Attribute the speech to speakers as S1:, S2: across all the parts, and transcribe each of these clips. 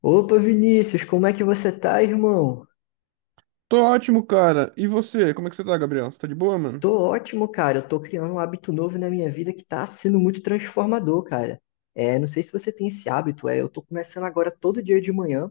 S1: Opa, Vinícius, como é que você tá, irmão?
S2: Tô ótimo, cara. E você? Como é que você tá, Gabriel? Você tá de boa, mano?
S1: Tô ótimo, cara. Eu tô criando um hábito novo na minha vida que tá sendo muito transformador, cara. É, não sei se você tem esse hábito, eu tô começando agora todo dia de manhã.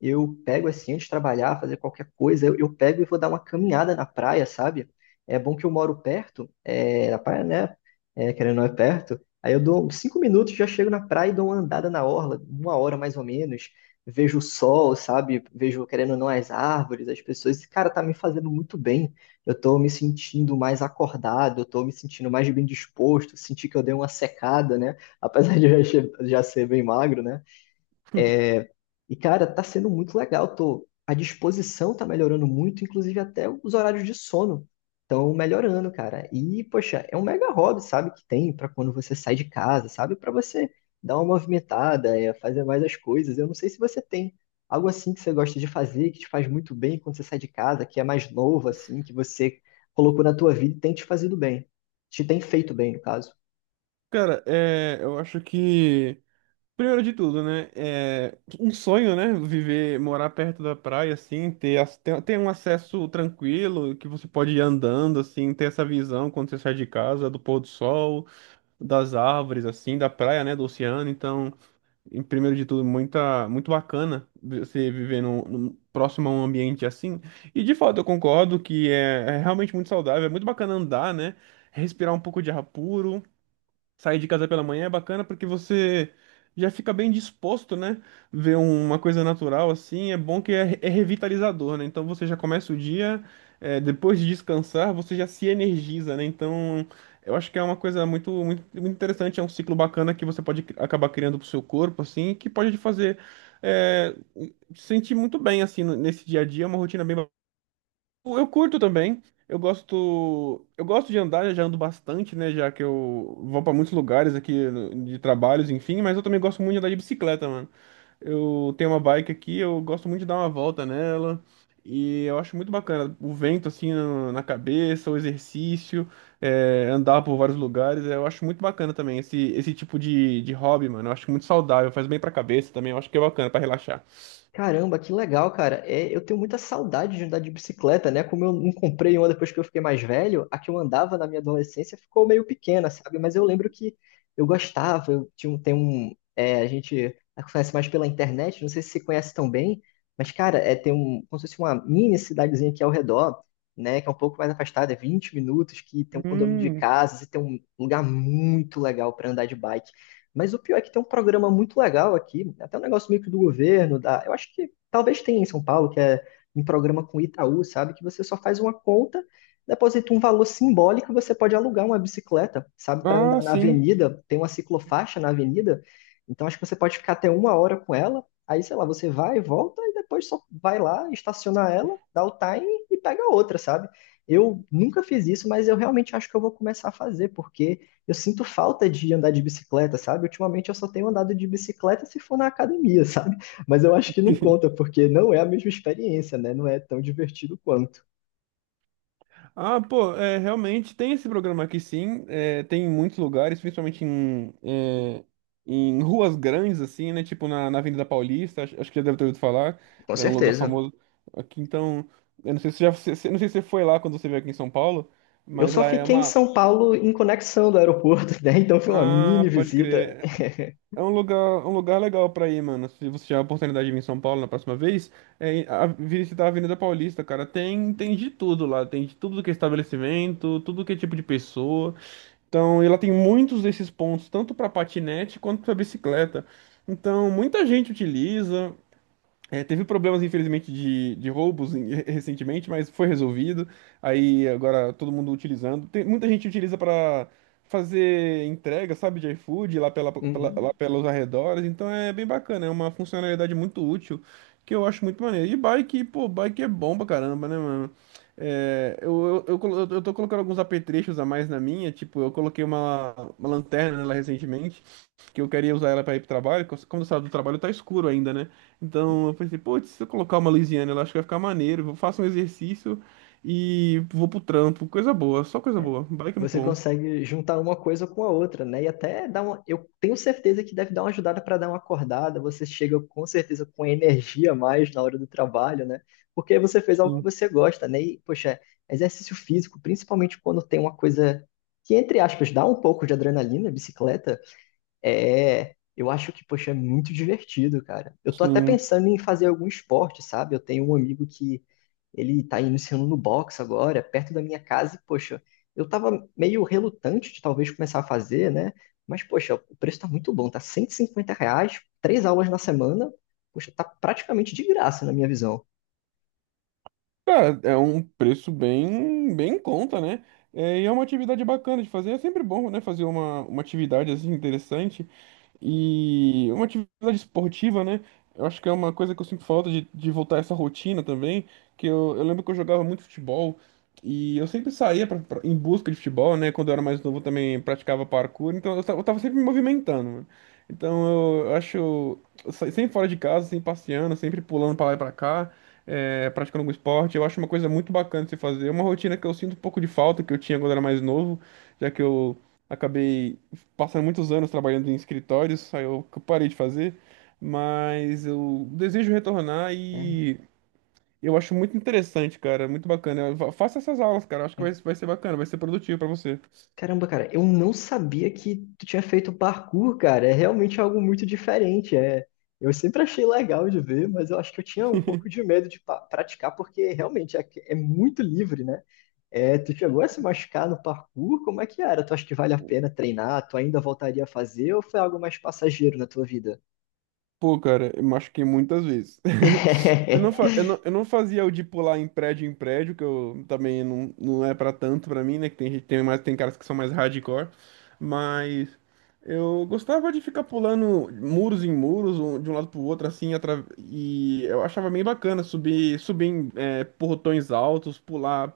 S1: Eu pego assim, antes de trabalhar, fazer qualquer coisa, eu pego e vou dar uma caminhada na praia, sabe? É bom que eu moro perto, na praia, né? É, querendo ou não é perto. Aí eu dou uns 5 minutos, já chego na praia e dou uma andada na orla, uma hora mais ou menos. Vejo o sol, sabe? Vejo, querendo ou não, as árvores, as pessoas. Esse cara tá me fazendo muito bem. Eu tô me sentindo mais acordado, eu tô me sentindo mais bem disposto. Senti que eu dei uma secada, né? Apesar de eu já ser bem magro, né? E, cara, tá sendo muito legal. A disposição tá melhorando muito, inclusive até os horários de sono estão melhorando, cara. E, poxa, é um mega hobby, sabe, que tem pra quando você sai de casa, sabe? Pra você dar uma movimentada, é, fazer mais as coisas. Eu não sei se você tem algo assim que você gosta de fazer, que te faz muito bem quando você sai de casa, que é mais novo, assim, que você colocou na tua vida e tem te fazido bem. Te tem feito bem, no caso.
S2: Cara, eu acho que, primeiro de tudo, né? É um sonho, né? Viver, morar perto da praia, assim, ter um acesso tranquilo, que você pode ir andando, assim, ter essa visão quando você sai de casa, do pôr do sol, das árvores, assim, da praia, né? Do oceano. Então, em primeiro de tudo, muito bacana você viver próximo a um ambiente assim. E de fato, eu concordo que é realmente muito saudável, é muito bacana andar, né? Respirar um pouco de ar puro. Sair de casa pela manhã é bacana porque você já fica bem disposto, né? Ver uma coisa natural assim, é bom que é revitalizador, né? Então você já começa o dia, depois de descansar, você já se energiza, né? Então eu acho que é uma coisa muito, muito, muito interessante, é um ciclo bacana que você pode acabar criando pro seu corpo, assim, que pode te fazer é, se sentir muito bem, assim, nesse dia a dia. É uma rotina bem, eu curto também. Eu gosto de andar, eu já ando bastante, né? Já que eu vou pra muitos lugares aqui de trabalhos, enfim. Mas eu também gosto muito de andar de bicicleta, mano. Eu tenho uma bike aqui, eu gosto muito de dar uma volta nela. E eu acho muito bacana o vento assim na cabeça, o exercício, andar por vários lugares. Eu acho muito bacana também esse tipo de hobby, mano. Eu acho muito saudável, faz bem pra cabeça também. Eu acho que é bacana pra relaxar.
S1: Caramba, que legal, cara. É, eu tenho muita saudade de andar de bicicleta, né? Como eu não comprei uma depois que eu fiquei mais velho, a que eu andava na minha adolescência ficou meio pequena, sabe? Mas eu lembro que eu gostava, eu tinha um, tem um, é, a gente conhece mais pela internet, não sei se você conhece tão bem, mas, cara, como se fosse uma mini cidadezinha aqui ao redor, né? Que é um pouco mais afastada, é 20 minutos, que tem um condomínio de
S2: Hum.
S1: casas e tem um lugar muito legal para andar de bike. Mas o pior é que tem um programa muito legal aqui, até um negócio meio que do governo, da, eu acho que talvez tenha em São Paulo, que é um programa com Itaú, sabe? Que você só faz uma conta, deposita um valor simbólico, você pode alugar uma bicicleta, sabe? Para
S2: Ah,
S1: andar na
S2: sim.
S1: avenida, tem uma ciclofaixa na avenida, então acho que você pode ficar até uma hora com ela, aí sei lá, você vai, volta e depois só vai lá, estaciona ela, dá o time e pega outra, sabe? Eu nunca fiz isso, mas eu realmente acho que eu vou começar a fazer, porque eu sinto falta de andar de bicicleta, sabe? Ultimamente eu só tenho andado de bicicleta se for na academia, sabe? Mas eu acho que não conta, porque não é a mesma experiência, né? Não é tão divertido quanto.
S2: Ah, pô, realmente tem esse programa aqui sim, tem em muitos lugares, principalmente em ruas grandes, assim, né? Tipo na Avenida Paulista, acho que já deve ter ouvido falar,
S1: Com
S2: é um lugar
S1: certeza.
S2: famoso aqui, então, eu não sei se já, se- se- não sei se você foi lá quando você veio aqui em São Paulo,
S1: Eu
S2: mas
S1: só
S2: lá é
S1: fiquei em
S2: uma...
S1: São Paulo em conexão do aeroporto, né? Então foi uma mini
S2: Ah, pode
S1: visita.
S2: crer, é um lugar, legal pra ir, mano, se você tiver a oportunidade de vir em São Paulo na próxima vez, visitar a Avenida Paulista, cara, tem de tudo lá, tem de tudo que é estabelecimento, tudo que é tipo de pessoa. Então, ela tem muitos desses pontos, tanto para patinete quanto para bicicleta. Então, muita gente utiliza. Teve problemas, infelizmente, de roubos recentemente, mas foi resolvido. Aí agora todo mundo utilizando. Tem, muita gente utiliza para fazer entrega, sabe, de iFood lá,
S1: Uhum.
S2: lá pelos arredores. Então é bem bacana, é uma funcionalidade muito útil que eu acho muito maneiro. E bike, pô, bike é bom pra caramba, né, mano? Eu tô colocando alguns apetrechos a mais na minha, tipo, eu coloquei uma, lanterna nela recentemente que eu queria usar ela para ir pro trabalho, como eu saio do trabalho tá escuro ainda, né? Então eu pensei, putz, se eu colocar uma Louisiana, eu acho que vai ficar maneiro. Vou faço um exercício e vou pro trampo. Coisa boa, só coisa
S1: É.
S2: boa. Bike é muito
S1: Você
S2: bom.
S1: consegue juntar uma coisa com a outra, né? E até dá uma. Eu tenho certeza que deve dar uma ajudada para dar uma acordada. Você chega com certeza com energia a mais na hora do trabalho, né? Porque você fez algo que
S2: Sim,
S1: você gosta, né? E, poxa, exercício físico, principalmente quando tem uma coisa que, entre aspas, dá um pouco de adrenalina, bicicleta. É, eu acho que, poxa, é muito divertido, cara. Eu tô até
S2: sim.
S1: pensando em fazer algum esporte, sabe? Eu tenho um amigo que ele tá iniciando no boxe agora, perto da minha casa, e, poxa, eu tava meio relutante de talvez começar a fazer, né? Mas, poxa, o preço tá muito bom, tá R$ 150, três aulas na semana, poxa, tá praticamente de graça na minha visão.
S2: Cara, é um preço bem, bem em conta, né? E é uma atividade bacana de fazer. É sempre bom, né? Fazer uma atividade assim interessante. E uma atividade esportiva, né? Eu acho que é uma coisa que eu sinto falta de voltar a essa rotina também. Que eu lembro que eu jogava muito futebol. E eu sempre saía em busca de futebol, né? Quando eu era mais novo eu também praticava parkour. Então eu tava sempre me movimentando, mano. Então eu acho, sempre fora de casa, sempre passeando, sempre pulando pra lá e pra cá, praticando algum esporte. Eu acho uma coisa muito bacana de se fazer. É uma rotina que eu sinto um pouco de falta, que eu tinha quando era mais novo, já que eu acabei passando muitos anos trabalhando em escritórios, aí eu que eu parei de fazer. Mas eu desejo retornar
S1: Né?
S2: e eu acho muito interessante, cara, muito bacana. Faça essas aulas, cara, acho que vai ser bacana, vai ser produtivo pra você.
S1: Caramba, cara, eu não sabia que tu tinha feito parkour, cara. É realmente algo muito diferente. É, eu sempre achei legal de ver, mas eu acho que eu tinha um pouco de medo de praticar, porque realmente é, é muito livre, né? É, tu chegou a se machucar no parkour? Como é que era? Tu acha que vale a pena treinar? Tu ainda voltaria a fazer ou foi algo mais passageiro na tua vida?
S2: Pô, cara, eu machuquei muitas vezes. Eu não, fa- eu não fazia o de pular em prédio, que eu também não, não é pra tanto pra mim, né? Que tem gente, tem caras que são mais hardcore, mas eu gostava de ficar pulando muros em muros, de um lado pro outro, assim, e eu achava bem bacana subir em portões altos, pular,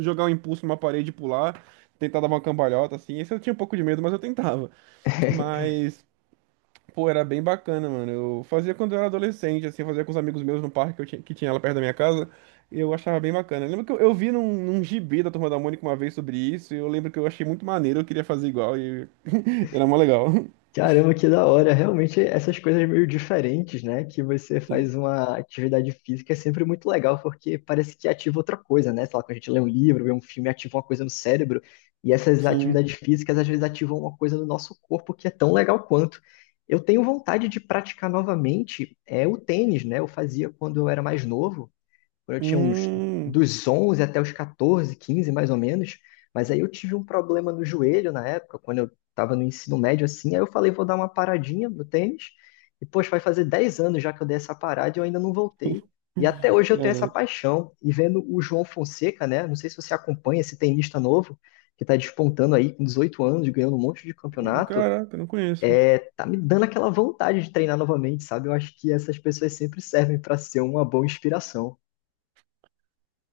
S2: jogar um impulso numa parede e pular, tentar dar uma cambalhota, assim. Esse eu tinha um pouco de medo, mas eu tentava. Mas, pô, era bem bacana, mano. Eu fazia quando eu era adolescente, assim, fazia com os amigos meus no parque que tinha lá perto da minha casa. E eu achava bem bacana. Eu lembro que eu vi num gibi da Turma da Mônica uma vez sobre isso, e eu lembro que eu achei muito maneiro, eu queria fazer igual, e era mó legal.
S1: Caramba, que da hora. Realmente, essas coisas meio diferentes, né? Que você
S2: Sim.
S1: faz uma atividade física é sempre muito legal, porque parece que ativa outra coisa, né? Sei lá, quando a gente lê um livro, vê um filme, ativa uma coisa no cérebro. E essas atividades
S2: Sim.
S1: físicas, às vezes, ativam uma coisa no nosso corpo que é tão legal quanto. Eu tenho vontade de praticar novamente o tênis, né? Eu fazia quando eu era mais novo quando eu tinha uns
S2: Hum.
S1: dos 11 até os 14, 15 mais ou menos, mas aí eu tive um problema no joelho na época, quando eu estava no ensino médio assim, aí eu falei, vou dar uma paradinha no tênis, e poxa, vai fazer 10 anos já que eu dei essa parada e eu ainda não voltei. E até hoje eu tenho essa
S2: Cara,
S1: paixão. E vendo o João Fonseca, né? Não sei se você acompanha esse tenista novo, que está despontando aí com 18 anos, ganhando um monte de campeonato,
S2: caraca, eu não conheço.
S1: tá me dando aquela vontade de treinar novamente, sabe? Eu acho que essas pessoas sempre servem para ser uma boa inspiração.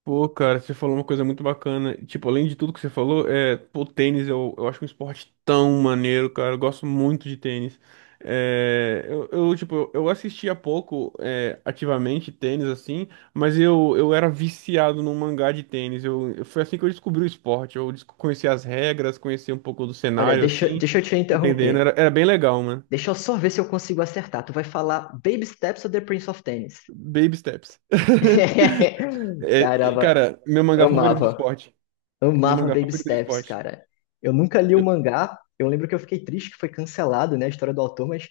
S2: Pô, cara, você falou uma coisa muito bacana. Tipo, além de tudo que você falou, pô, tênis eu acho um esporte tão maneiro, cara. Eu gosto muito de tênis. Tipo, eu assistia pouco, ativamente tênis, assim, mas eu era viciado num mangá de tênis. Foi assim que eu descobri o esporte. Conheci as regras, conheci um pouco do
S1: Olha,
S2: cenário,
S1: deixa,
S2: assim,
S1: deixa eu te
S2: entendendo.
S1: interromper.
S2: Era bem legal, mano.
S1: Deixa eu só ver se eu consigo acertar. Tu vai falar Baby Steps ou The Prince of Tennis?
S2: Baby steps. E,
S1: Caramba,
S2: cara, meu mangá favorito de
S1: amava.
S2: esporte. Meu
S1: Amava
S2: mangá
S1: Baby
S2: favorito de
S1: Steps,
S2: esporte.
S1: cara. Eu nunca li o mangá. Eu lembro que eu fiquei triste que foi cancelado, né, a história do autor, mas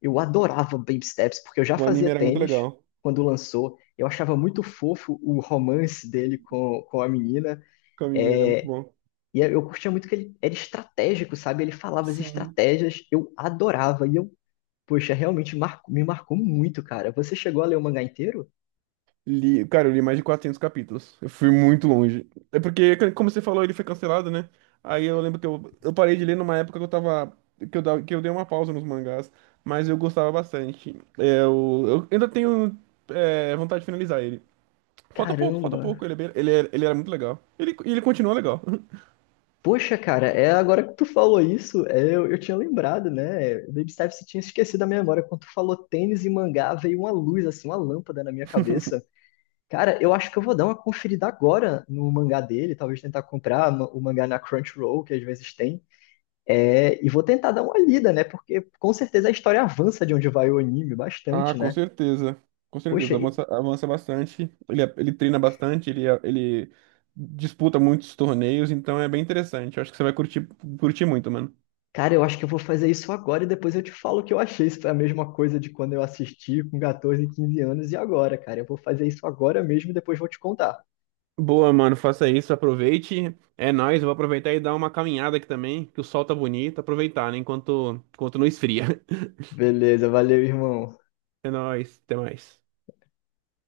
S1: eu adorava Baby Steps, porque eu já
S2: O
S1: fazia
S2: anime era muito
S1: tênis
S2: legal. O
S1: quando lançou. Eu achava muito fofo o romance dele com a menina.
S2: Kamini era muito
S1: É,
S2: bom.
S1: e eu curtia muito que ele era estratégico, sabe? Ele falava as
S2: Sim.
S1: estratégias, eu adorava. E eu Poxa, realmente me marcou muito, cara. Você chegou a ler o mangá inteiro?
S2: Li, cara, eu li mais de 400 capítulos. Eu fui muito longe. É porque, como você falou, ele foi cancelado, né? Aí eu lembro que eu parei de ler numa época que eu tava. Que eu dei uma pausa nos mangás. Mas eu gostava bastante. Eu ainda tenho vontade de finalizar ele. Falta pouco, falta
S1: Caramba!
S2: pouco. Ele, é bem- ele, é- ele era muito legal. Ele continua legal.
S1: Poxa, cara, é agora que tu falou isso, eu tinha lembrado, né? Baby Steps tinha esquecido da minha memória. Quando tu falou tênis e mangá, veio uma luz, assim, uma lâmpada na minha cabeça. Cara, eu acho que eu vou dar uma conferida agora no mangá dele, talvez tentar comprar o mangá na Crunchyroll, que às vezes tem. É, e vou tentar dar uma lida, né? Porque com certeza a história avança de onde vai o anime
S2: Ah,
S1: bastante,
S2: com
S1: né?
S2: certeza. Com
S1: Poxa,
S2: certeza. Avança, avança bastante. Ele treina bastante, ele disputa muitos torneios, então é bem interessante. Eu acho que você vai curtir muito, mano.
S1: cara, eu acho que eu vou fazer isso agora e depois eu te falo o que eu achei. Se foi a mesma coisa de quando eu assisti com 14, 15 anos e agora, cara. Eu vou fazer isso agora mesmo e depois vou te contar.
S2: Boa, mano. Faça isso, aproveite. É nóis, eu vou aproveitar e dar uma caminhada aqui também, que o sol tá bonito. Aproveitar, né? Enquanto não esfria.
S1: Beleza, valeu, irmão.
S2: É nóis, até mais.